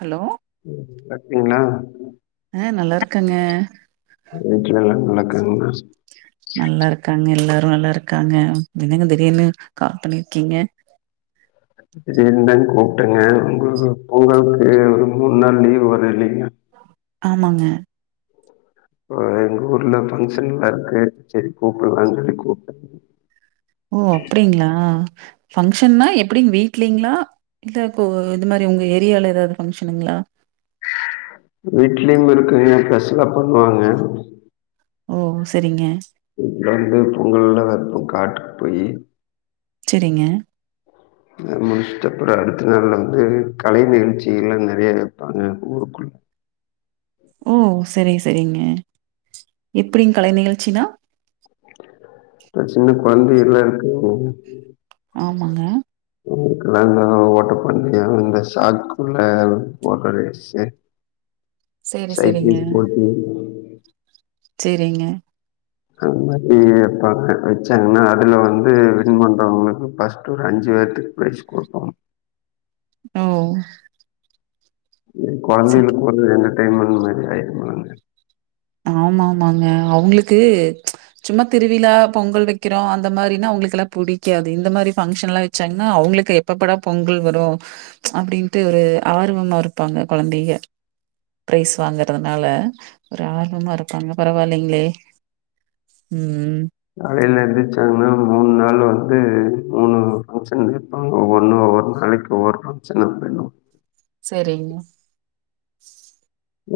Hello சாப்டிங்ளா ஆ நல்லாருக்கங்க வீட்ல எல்லாரு நல்லாருக்காங்களா நல்லா இருக்காங்க எல்லாரு நல்லா இருக்காங்க என்னங்க திடீர்னு கால் பண்ணிருக்கீங்க திடீர்னுதா கூப்டங்க உங்களுக்கு பொங்கலுக்கு ஒரு மூணு நாள் லீவு வருதில்லிங்க ஆமாங்க அப்ப எங்க ஊர்ல ஃபங்க்ஷன்லா இருக்கு சரி கூப்புலானு சொல்லி கூப்ட்ட ஓ அப்படிங்களா ஃபங்க்ஷன்னா எப்படிங் வீட்லீங்ளா இல்ல இப்போ இந்த மாரி உங்க ஏரியால எதாது ஃபங்க்ஷனுங்ளா வீட்லயும் இருக்குங்க பெசலா பண்ணுவாங்க ஓ சரிங்க இப்ப வந்து பொங்கல்லா வப்போ காட்டுக் போயி சரிங்க முடிச்டப்புற அடுத்த நாள்ல வந்து கலை நிகழ்ச்சில்லா நெறைய வப்பாங்க ஊருக்குள்ள ஓ சரி சரிங்க எப்படிங்க கலை நிகழ்ச்சினா இப்ப சின்ன கொழந்தைகள்லா இருக்குல்லங்க ஆமாங்க உங்களுகெல்லா இந்த ஓட்ட பந்தய இந்த சாக்குள்ள ஓடுற ரேஸு செரி செரிங்க சைக்கிள் போட்டி சரிங்க அது மாதிரி வப்பாங்க வச்சாங்கன்னா அதுல வந்து வின் பண்றவங்களுக்கு ஃபர்ஸ்ட் ஒரு அஞ்சு பேத்துக் ப்ரைஸ் குடுபாங்க ஓ ஏ செ கொழந்தைங்களுக்கு ஒரு என்டர்டைன்மெண்ட் மாரி ஆயிரும்லங்க ஆமா ஆமாங்க அவுங்களுக்கு சும்மா திருவிழா பொங்கல் வைக்கிறோ அந்த மாரினா அவங்களுக்கெல்லா புடிக்காது இந்த மாரி ஃபங்க்ஷன்லா வச்சாங்கன்னா அவுங்களுக்கு எப்பப்படா பொங்கல் வரு அப்படின்டு ஒரு ஆர்வமா இருப்பாங்க கொழந்தைங்க பிரைஸ் வாங்கறதுனால ஆர்வமா இருப்பாங்க பரவால்லங்களே உம் காலைல எந்திருச்சாங்கன்னா மூணு நாள் வந்து மூணு ஃபங்க்ஷன்ங்க வாங்க ஒவ்வொன்னு ஒவ்வொரு நாளைக்கு ஒவ்வொரு ஃபங்க்ஷன்க்கு போயிர்லா சரிங்க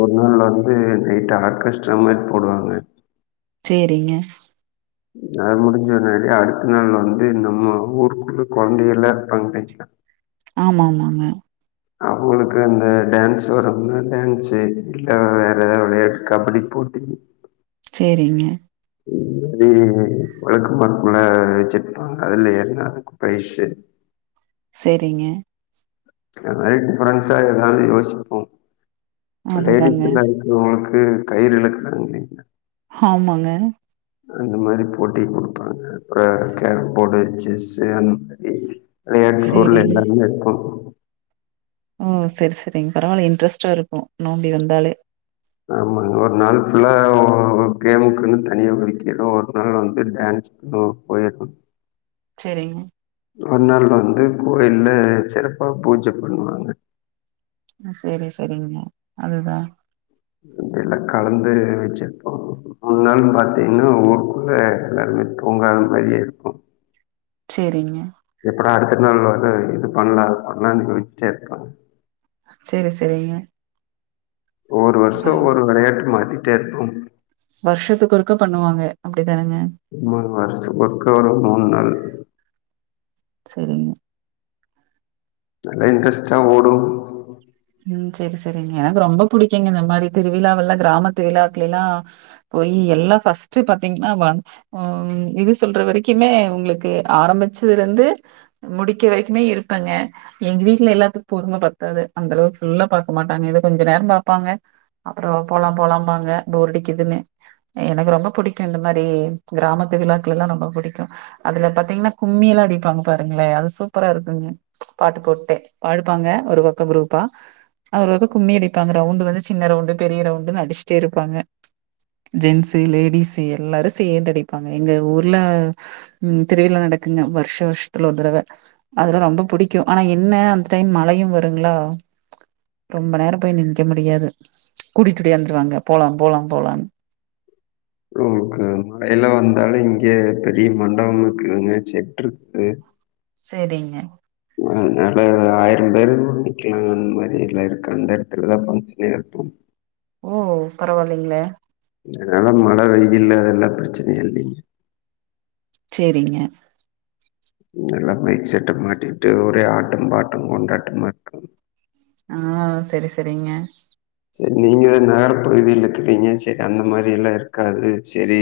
ஒரு நாள் வந்து நைட் ஆர்கஸ்ட்ரா மாரி போடுவாங்க செரிங்க அது முடிஞ்சவுனை அடுத்த நாள் வந்து நம்ம ஊருக்குள்ள கொழந்தைகள்லா இருப்பாங்களிங்லா ஆமாமாங்க அவுங்களுக்கு அந்த டான்ஸ் வர்றவுங்க டான்ஸு இல்ல வேற எதாது விளையாட்டு கபடி போட்டி செரிங்க இந்த மாரி வழக்கமா இருக்குல்ல வச்சிருப்பாங்க அதுல எல்லாருக்கு பிரைஸு செரிங்க இந்த மாரி டிஃபரெண்ட்ஸா எதாது யோசிப்போ [unintelligible] அதுதாங்க. இது உங்களுக்கு கயிறு இழுக்குறது இல்லங்ளா ஆமாங்க அந்த மாரி போட்டி குடுப்பாங்க அப்ற கேரம் போர்டு செஸ்ஸு அ விளையாட்டு பொருள் சரிங்க. எல்லாமே வைப்போ ஓ செரி செரிங்க பரவால்ல இன்ட்ரெஸ்ட்டா இருக்கு நோம்பி வந்தாலே ஆமாங்க ஒரு நாள் ஃபுல்லா கேமுக்குன் தனியா ஒதுக்கிருவோ ஒரு நாள் வந்து டான்ஸு ஓ [unintelligible] செரிங்க அந்நாள்ள வந்து கோயில்ல சிறப்பா பூஜ பண்ணுவாங்க செரி செரிங்க அதுதா எல்லா கலந்து வெச்சிருப்போ மூன் நாள் பாத்தீங்னா ஊருக்குள்ள எல்லாருமே தூங்காத மாறியே இருக்கூ செரிங்க எப்படா அடுத்த நாள் வருது இது பண்லா அது பண்லான் யோஸ்சிட்டே இருப்பாங்க செரி செரிங்க ஒரு வருஷொ ஒரு வெளையாட்டுன் மாத்திட்டே இருப்பாங்க வருஷத்துக்கு ஒருக்க பண்ணுவாங்க அப்டிதானங்க ஆமா வருஷத்துக்கு ஒருக்க வரும் மூண் நாள் செரிங்க நல்ல இன்ட்ரெஸ்டா ஓடு ம் செரி செரிங்க எனக்கு ரொம்ப புடிக்குங்க இந்த மாரி திருவிழாவெல்லா கிராம திருவிழாக்குலல்லா பொய் எல்லா ஃபர்ஸ்ட் பாத்தீங்ன்னா ஒன் ம் இது சொல்ற வரைக்குமே உங்ளுக்கு ஆரம்பிச்சதுலருந்து முடிக்க வரைக்குமே இருப்பெங்க எங்க வீட்ல எல்லாத்துக்கு பொறும பத்தாது அந்த அளவுக்கு ஃபுல்லா பாக்க மாட்டாங்க ஏதோ கொஞ்சம் நேரொ பாப்பாங்க அப்புறம் போலாம் போலாம் பாங்க போரடிக்குதுன்னு எனக்கு ரொம்ப புடிக்கூ இந்த மாரி கிராமத்து விழாக்கலெல்லா ரொம்ப புடிக்கும் அதுல பாத்தீங்ன்னா கும்மியல்லா அடிப்பாங்க பாருங்களே அது சூப்பரா இருக்குங்க பாட்டு போட்டே பாடுவாங்க ஒரு பக்கொ குரூப் பா அவரவர் கும்மி அடிப்பாங்க ரவுண்டு் வந்து சின்ன ரவுண்டு பெரிய ரவுண்டுனுடிச்சுட்டே இருப்பாங்க ஜென்ட்ஸு லேடிஸு எல்லாரு சேந்து அடிப்பாங்க எங்க ஊர்ல ம் திருவிழா நடக்குங்க வருஷ வருஷத்துல ஒரு தடவ அதெல்லா ரொம்ப புடிக்கூ ஆனா என்ன அந்த டைம் மழையும் வருங்ளா ரொம்ப நேரம் போய் நி நிக்க முடியாது கூட்டிட்டிடுயாந்துருவாங்க போலாம் போலாம் போலாம்னு உங்களுக்கு மழகில வந்தாலு இங்கே பெரிய மண்டபம் இருக்குங்க செட் இருக்கு செரிங்க அதனால ஆயிரம் பேரு நிக்லாங்க அந்த மாதிரி இருக்கிற இடத்துலதாங்க பங்ஷனே எடுப்போம் ஓ பரவால்லிங்ளே அதனால மழ வெயிலு இதல்லா பிரச்சனையே இல்லேங்க செரிங்க எல்லா மைக் செட்ட மாட்டிகிட்டு ஒரே ஆட்டம் பாட்டம் கொண்டாட்டமார்கூ ஆ செரி செரிங்க செரி நீங்க நகர பகுதியில இருக்கிறீங்க செரி அந்த மாரி எல்லா இருக்காது செரி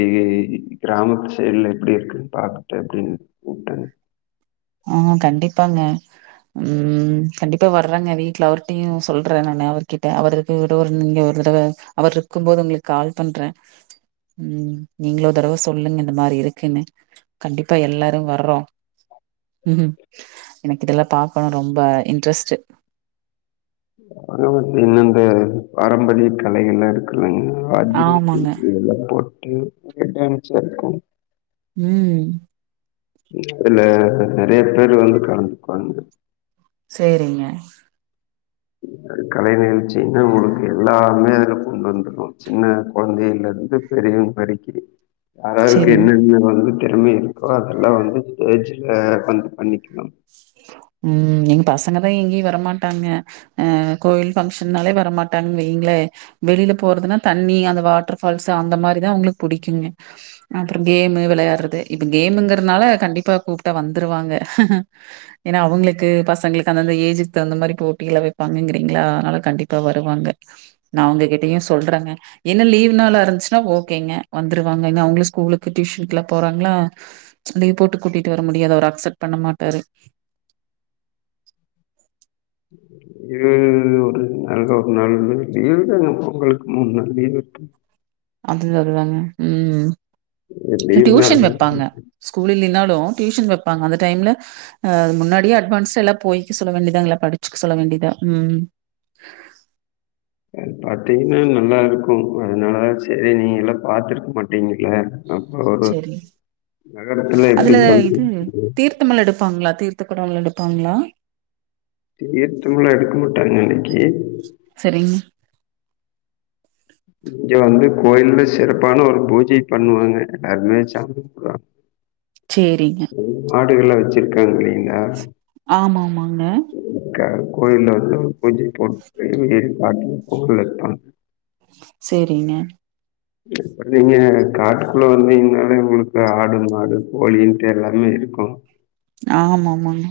கிராமத்து சைட்ல எப்டி இருக்குன்னு பாக்கட்டு அப்டின் கூப்டெங்க ம் கண்டிப்பாங்க ம் கண்டிப்பா வர்றங்க வீட்ல அவர்ட்டையு சொல்ற நானு அவர்கிட்ட அவரு இவர்ட்ட ஒரு நீங்க ஒரு தடவ அவர் இருக்கும்போது உங்குளுக்கு கால் பண்றே ம் நீங்ளோரு தடவ சொல்லுங்க இந்த மாரி இருக்குன்னு கண்டிப்பா எல்லாரும் வர்றோம் ம்ம் எனக்கு இதெல்லாம் பாக்கணுனு ரொம்ப இன்ட்ரெஸ்ட்டு அது ஒரு தின்னந்த பாரம்பரிய கலைகள்ல ங்க அதி ஆமாங்க இதெல்லா போட்டு [unintelligible] இருக்கனு ம் இதுல நறைய பேர் வந்து கலந்துக்குவாங்க செரிங்க கலை நிகழ்ச்சினா உங்களுக்கு எல்லாமே அதுல கொண்டு வந்திருவோ சின்ன கொழந்தையில இருந்து பெரியவுங்க வரலக்கீ ஆராருக்கு சேரிங்க என்னென்ன வந்து திறமை இருக்கோ அதெல்லா வந்து ஸ்டேஜ்ல வந்து பண்ணிக்கலாம் ம் எங் பசங்கதா எங்கேயு வரமாட்டாங்க அ கோயில் பஃங்க்ஷன்னால வரமாட்டாங்கன்னு வைங்ளே வெளியில போறதுனா தண்ணி அந்த வாட்டர்ஃபால்ஸ் அந்த மாரிதா அவுங்களுக்கு புடிக்குங்க அப்பறம் கேம்மு வெளையாட்றது இப்ப கேமுங்கிறதுனால கண்டிப்பா கூப்ட்டா வந்துருவாங்க எனா அவுங்களுக்கு பசங்களுக்கு அந்தந்த ஏஜுக்கு தகுந்த மாரி போட்டிலா வப்பாங்கங்கிறீங்க்ளா அனால கண்டிப்பா வருவாங்க நா அவங்ககிட்டயு சொல்றங்க எனா லீவ்‌ நாளா இருஞ்ச்சுனா ஓக்கேங்க வந்துருவாங்கங்க எனா அவுங்களே ஸ்கூலுக்கு டியூஷ்னுக்குலா போறாங்ளா ஷோ லீவ் போட்டு கூட்டிட்டு வர முடியாது அவரு அக்சப்ட் பண்ண மாட்டாரு [unintelligible] நாளா ஒரு நாள் லீவு தாங்க உங்களுக்கு மூனுநாளு லீவிருக்கு அது அதுதாங்க உம் லீவு நாள் டியூஷன் வப்பாங்க ஸ்கூலில்லனாலு டியூஷன் வப்பாங்க அந்த டைம்ல அதாது முன்னாடியே அட்வான்ஸெல்லா போய்க்க சொல்ல வேண்டிதாங்களா படுச்சுக்க சொல்ல வேண்டிதா உம் பாத்தீங்னா நல்லாருக்கும் அதனால செரி நீங்கலா பாத்துருக்க மாட்டீங்கள அப்ப ஒரு சரி. நகரத்திலே எப்டி வந்து [inaudible] ளா எடுப்பாங்ளா தீர்த்த கொடம் எடுப்பாங்ளா தீர்த்தம்ளா எடுக்க மாட்டாங்க அனிக்கி சரிங் இங்க வந்து கோயில்ல சிறப்பான ஒரு பூஜை பண்வாங்க [unintelligible] ச்சேரிங்க மாடுகல்லா வச்சிருக்காங் இல்லங்ளா ஆமா மாங்க க்க கோயில வந்து பூஜ போட்டு [inaudible] போலத்தா செரிங்க இப்ப நீங்க காட்க்குள்ள வந்தீங்கனாலே உங்களுக்கு ஆடு மாடு கோழின்ட்டு எல்லாமே இருக்கு ஆமாமாங்க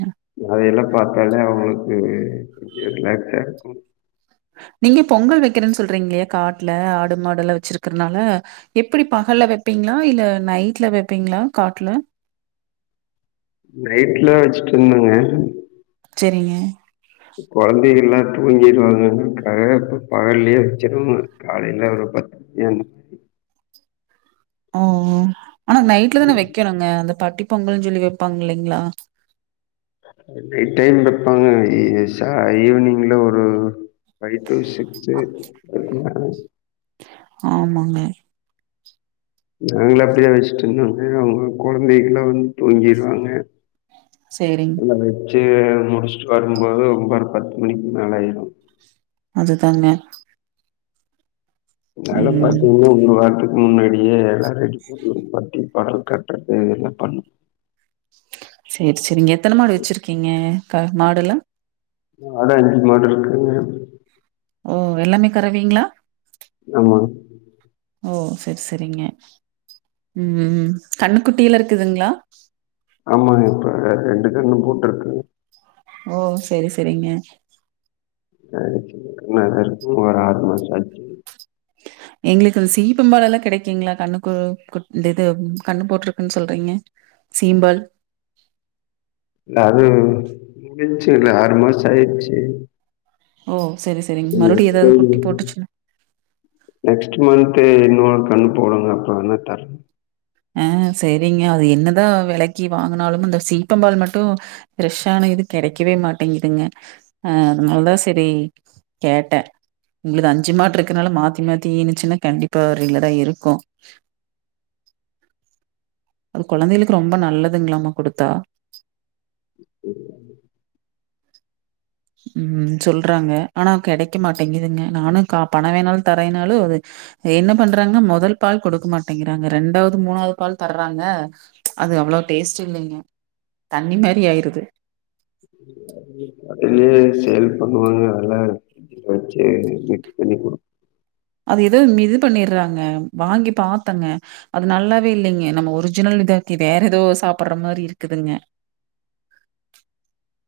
அதயெல்லா பாத்தாலே அவுங்களுக்கு ஒரு கொஞ்சோ ரிலாக்ஸாருக்கு நீங்க பொங்கல் வக்கிறேன் சொல்றீங்கலே காட்ல ஆடு மாடல்லா வச்சிருக்குறனால எப்டி பகல்ல வப்பீங்களா இல்ல நைட்ல வப்பீங்களா காட்டுல நைட்லா வச்சுட்ருந்தோங்க செரிங்க இப்ப வந்து எல்லா தூங்கிற்றாங்கனு கரட்டா பகல்லயே வச்சுறுங்க காலேல ஒரு பத்து மணியாவு ஓ ஓ ஆனா நைட்ல தான வக்கணுங்க அந்த பட்டி பொங்கலுஞ் சொல்லி வப்பாங்க இல்லிங்ளா நைட் டைம் வப்பாங்க ஈ ச ஈவினிங்ல ஒரு ஃபைடூ சிக்ஸு [unintelligible] ஆமாங்க நாங்களா அப்டியே வஷ்ட்டுருந்தோ அவுங்ளா கொழந்திங்கலா வந்து தூங்கிற்றாங்க செரிங் அத வெச்சு முடிஷ்ட்டு வரும்போது ஒம்போதர பத்து மணிக்கு மேல ஆய்டு அதுதாங்க நாளா ம் பாத்தீங்கனா ஒரு வாரத்து முன்னாடியே எல்லாரெடி பண்ணி பட்டி படல் கட்றது இதெல்லா பண்ணு செர் செரிங்க எத்தன மாடு வச்சுருக்கீங்க க மாடெல்லா ஆறு அஞ்சு மாடுருக்குங்க ஓ எல்லாமே கரவைங்ளா ஆமாங் ஓ செர் செரிங்க ம் கண்ணக்குட்டில இருக்குதுங்ளா ஆமாங்க இப்ப ரெண்டு கண்ணு போட்டிருக்குங்க ஓ செரி செரிங்க [inaudible] ஒரு ஆறு மாச ஆச்சி எங்களுக்கு சீப்பம்பாலலா கெடைக்குங்களா கண்ணுக்கு குட் இந்த இது கண்ணு போட்ருக்குன் சொல்றீங்க சீம்பால் இல்ல அது முடுஞ்ச்சுல ஆறு மாச ஆயிருச்சு ஓ செரி செரிங்க மறுபடியு எதாவது குட்டி போட்டுச்சு நெக்ஸ்ட் மந்த்து இன்னொரு கண்ணு போடுங்க அப்ப வெனா தர அ செரிங்க அது என்னதா வெலைக்கி வாங்குனாலும் அந்த சீப்பம்பால் மட்டு ஃப்ரெஷ்ஷான இது கெடைக்கவே மாட்டேங்கிதுங்க அ அதனால தா சரி கேட்டே உங்கள்து அஞ்சு மாட்டு இருக்கனால மாத்தி மாத்தி இனுச்சுன்னா கண்டிப்பா ஒ ரெகுலரா இருக்கு அது கொழந்தைகளுக்கு ரொம்ப நல்லதுங்க்ளாமா குடுத்தா சரி ம் சொல்றாங்க ஆனா கெடைக்க மாட்டேங்குதுங்க நானு கா பண வேணாலு தரேயினாலு என்ன பண்றாங்க மொதல் பால் குடுக்க மாட்டேங்கிறாங்க ரெண்டாவது மூணாவ்து பால் தர்றாங்க அது அவ்ளோ டேஸ்ட் இல்லைங்க தண்ணி மாரி ஆயிருது ம் சேல் பண்ணுவாங்க அலா அ சே மிக்ஸ் பண்ணி குடு அது ஏதோ இது பண்ணிடுறாங்க வாங்கி பாத்தங்க அது நல்லாவே இல்லைங்க நம்ம ஒரிஜினல் இதாக்கி வேற ஏதோ சாப்புட்ற மாரி இருக்குதுங்க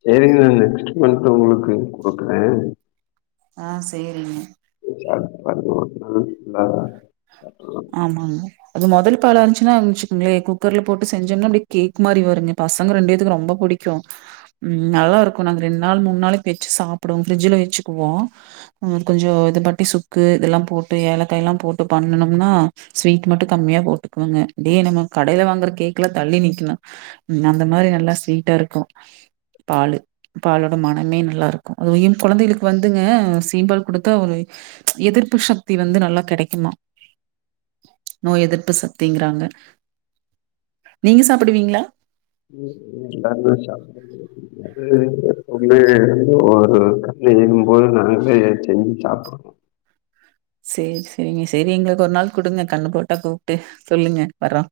சேரிங்க நா நெக்ஸ்ட் மந்த் உங்களுக்கு குடுக்குறே ஆ சேரிங்க இப்ப ஒன்னொன்னு இதா அப்றோ ஆமாங்க அது முதல் பால் ஆ இந்துச்சுன்னா அ வச்சுங்கங்ளே குக்கர்ல போட்டு செஞ்சோனா அப்டு கேக் மாரி வருங்க பசங்க ரெண்டு பேதுக்கு ரொம்ப புடி க்கு ம் நல்லா இருக்கு நாங்க ரெண் நாள் மூணு நாளைக்கு வெச்சு சாப்புடுவோ ஃப்ரிஜ்ஜுட்ல வெச்சுக்குவோ ம் இது கொஞ்சோ இது பட்டி சுக்கு இதெல்லா போட்டு ஏலக்கா எல்லா போட்டு பண்ணணு னா ஸ்வீட் மட்டு கம்மியா போட்டுக்குவேங்க இதே நம்ம கடையில வாங்குற கேக்லா தள்ளி நிக்கணு ம் அந்த மாரி நல்லா ஸ்வீட்டா இருக்கு பாலு பாலோட மனமே நல்லா இருக்கு அது இன் கொழந்தைகளுக்கு வந்துங்க சீம்பால் குடுத்தா ஒரு எதிர்ப்பு ஷக்தி வந்து நல்லா கெடைக்குமா நோய் எதிர்ப்பு சக்திங்குறாங்க நீங்க சாப்புடுவீங்களா ம் எல்லமே சாப்புடுவோ அது வந்து ஒரு கா லைல ஏழும்பும்போது நாங்களே செஞ்சு சாப்ட்ருவோ சேரி செரிங்க செரி எங்களுக்கு ஒரு நாள் குடுங்க கன்னு போட்டா கூப்ட்டு சொல்லுங்க வர்றோ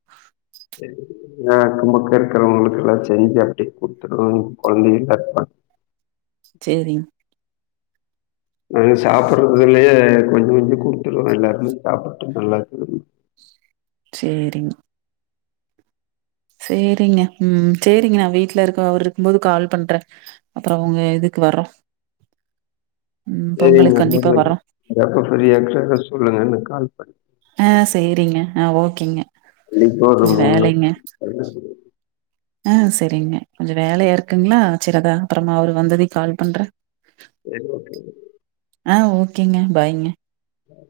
ஆ அக்க பக்க இருக்கிறவங்களுக்கு எல்லா செஞ்சு அப்டியே குடுத்துட்றோ கொழந்தைகளுக் கட் பண் சேரிங் நாங்க சாப்புடுறதுலயே கொஞ்ச குடுத்துடுவோ எல்லாருமே சாப்புட்டு நல்லாதுன்னு சேரிங் சேரிங்க ம் சேரிங்க நா வீட்டல இருக்க அவரு இருக்கும் போது கால் பண்றே அப்புற உங்க இதுக்கு வர்றோ ம் சரிங்க பொங்கலுக்கு நீங்க கண்டிப்பா [unintelligible] வர்றோ நீங்க எப்போ ஃப்ரீயா ஆச்சன்னா சொல்லுங்க எனக்கு கால் பண் ஆ சேரிங்க ஆ ஓகேங்க இன்னைக்கு ஒரு கொஞ்ச வேலைங்க நாள் ஆ செரிங்க கொஞ்ச வேலையா இருக்குங்களா சிறகா அப்புறமா அவரு வந்ததை கால் பண்றே ஓகே ஆ ஓகேங்க பாய்ங்க பாய்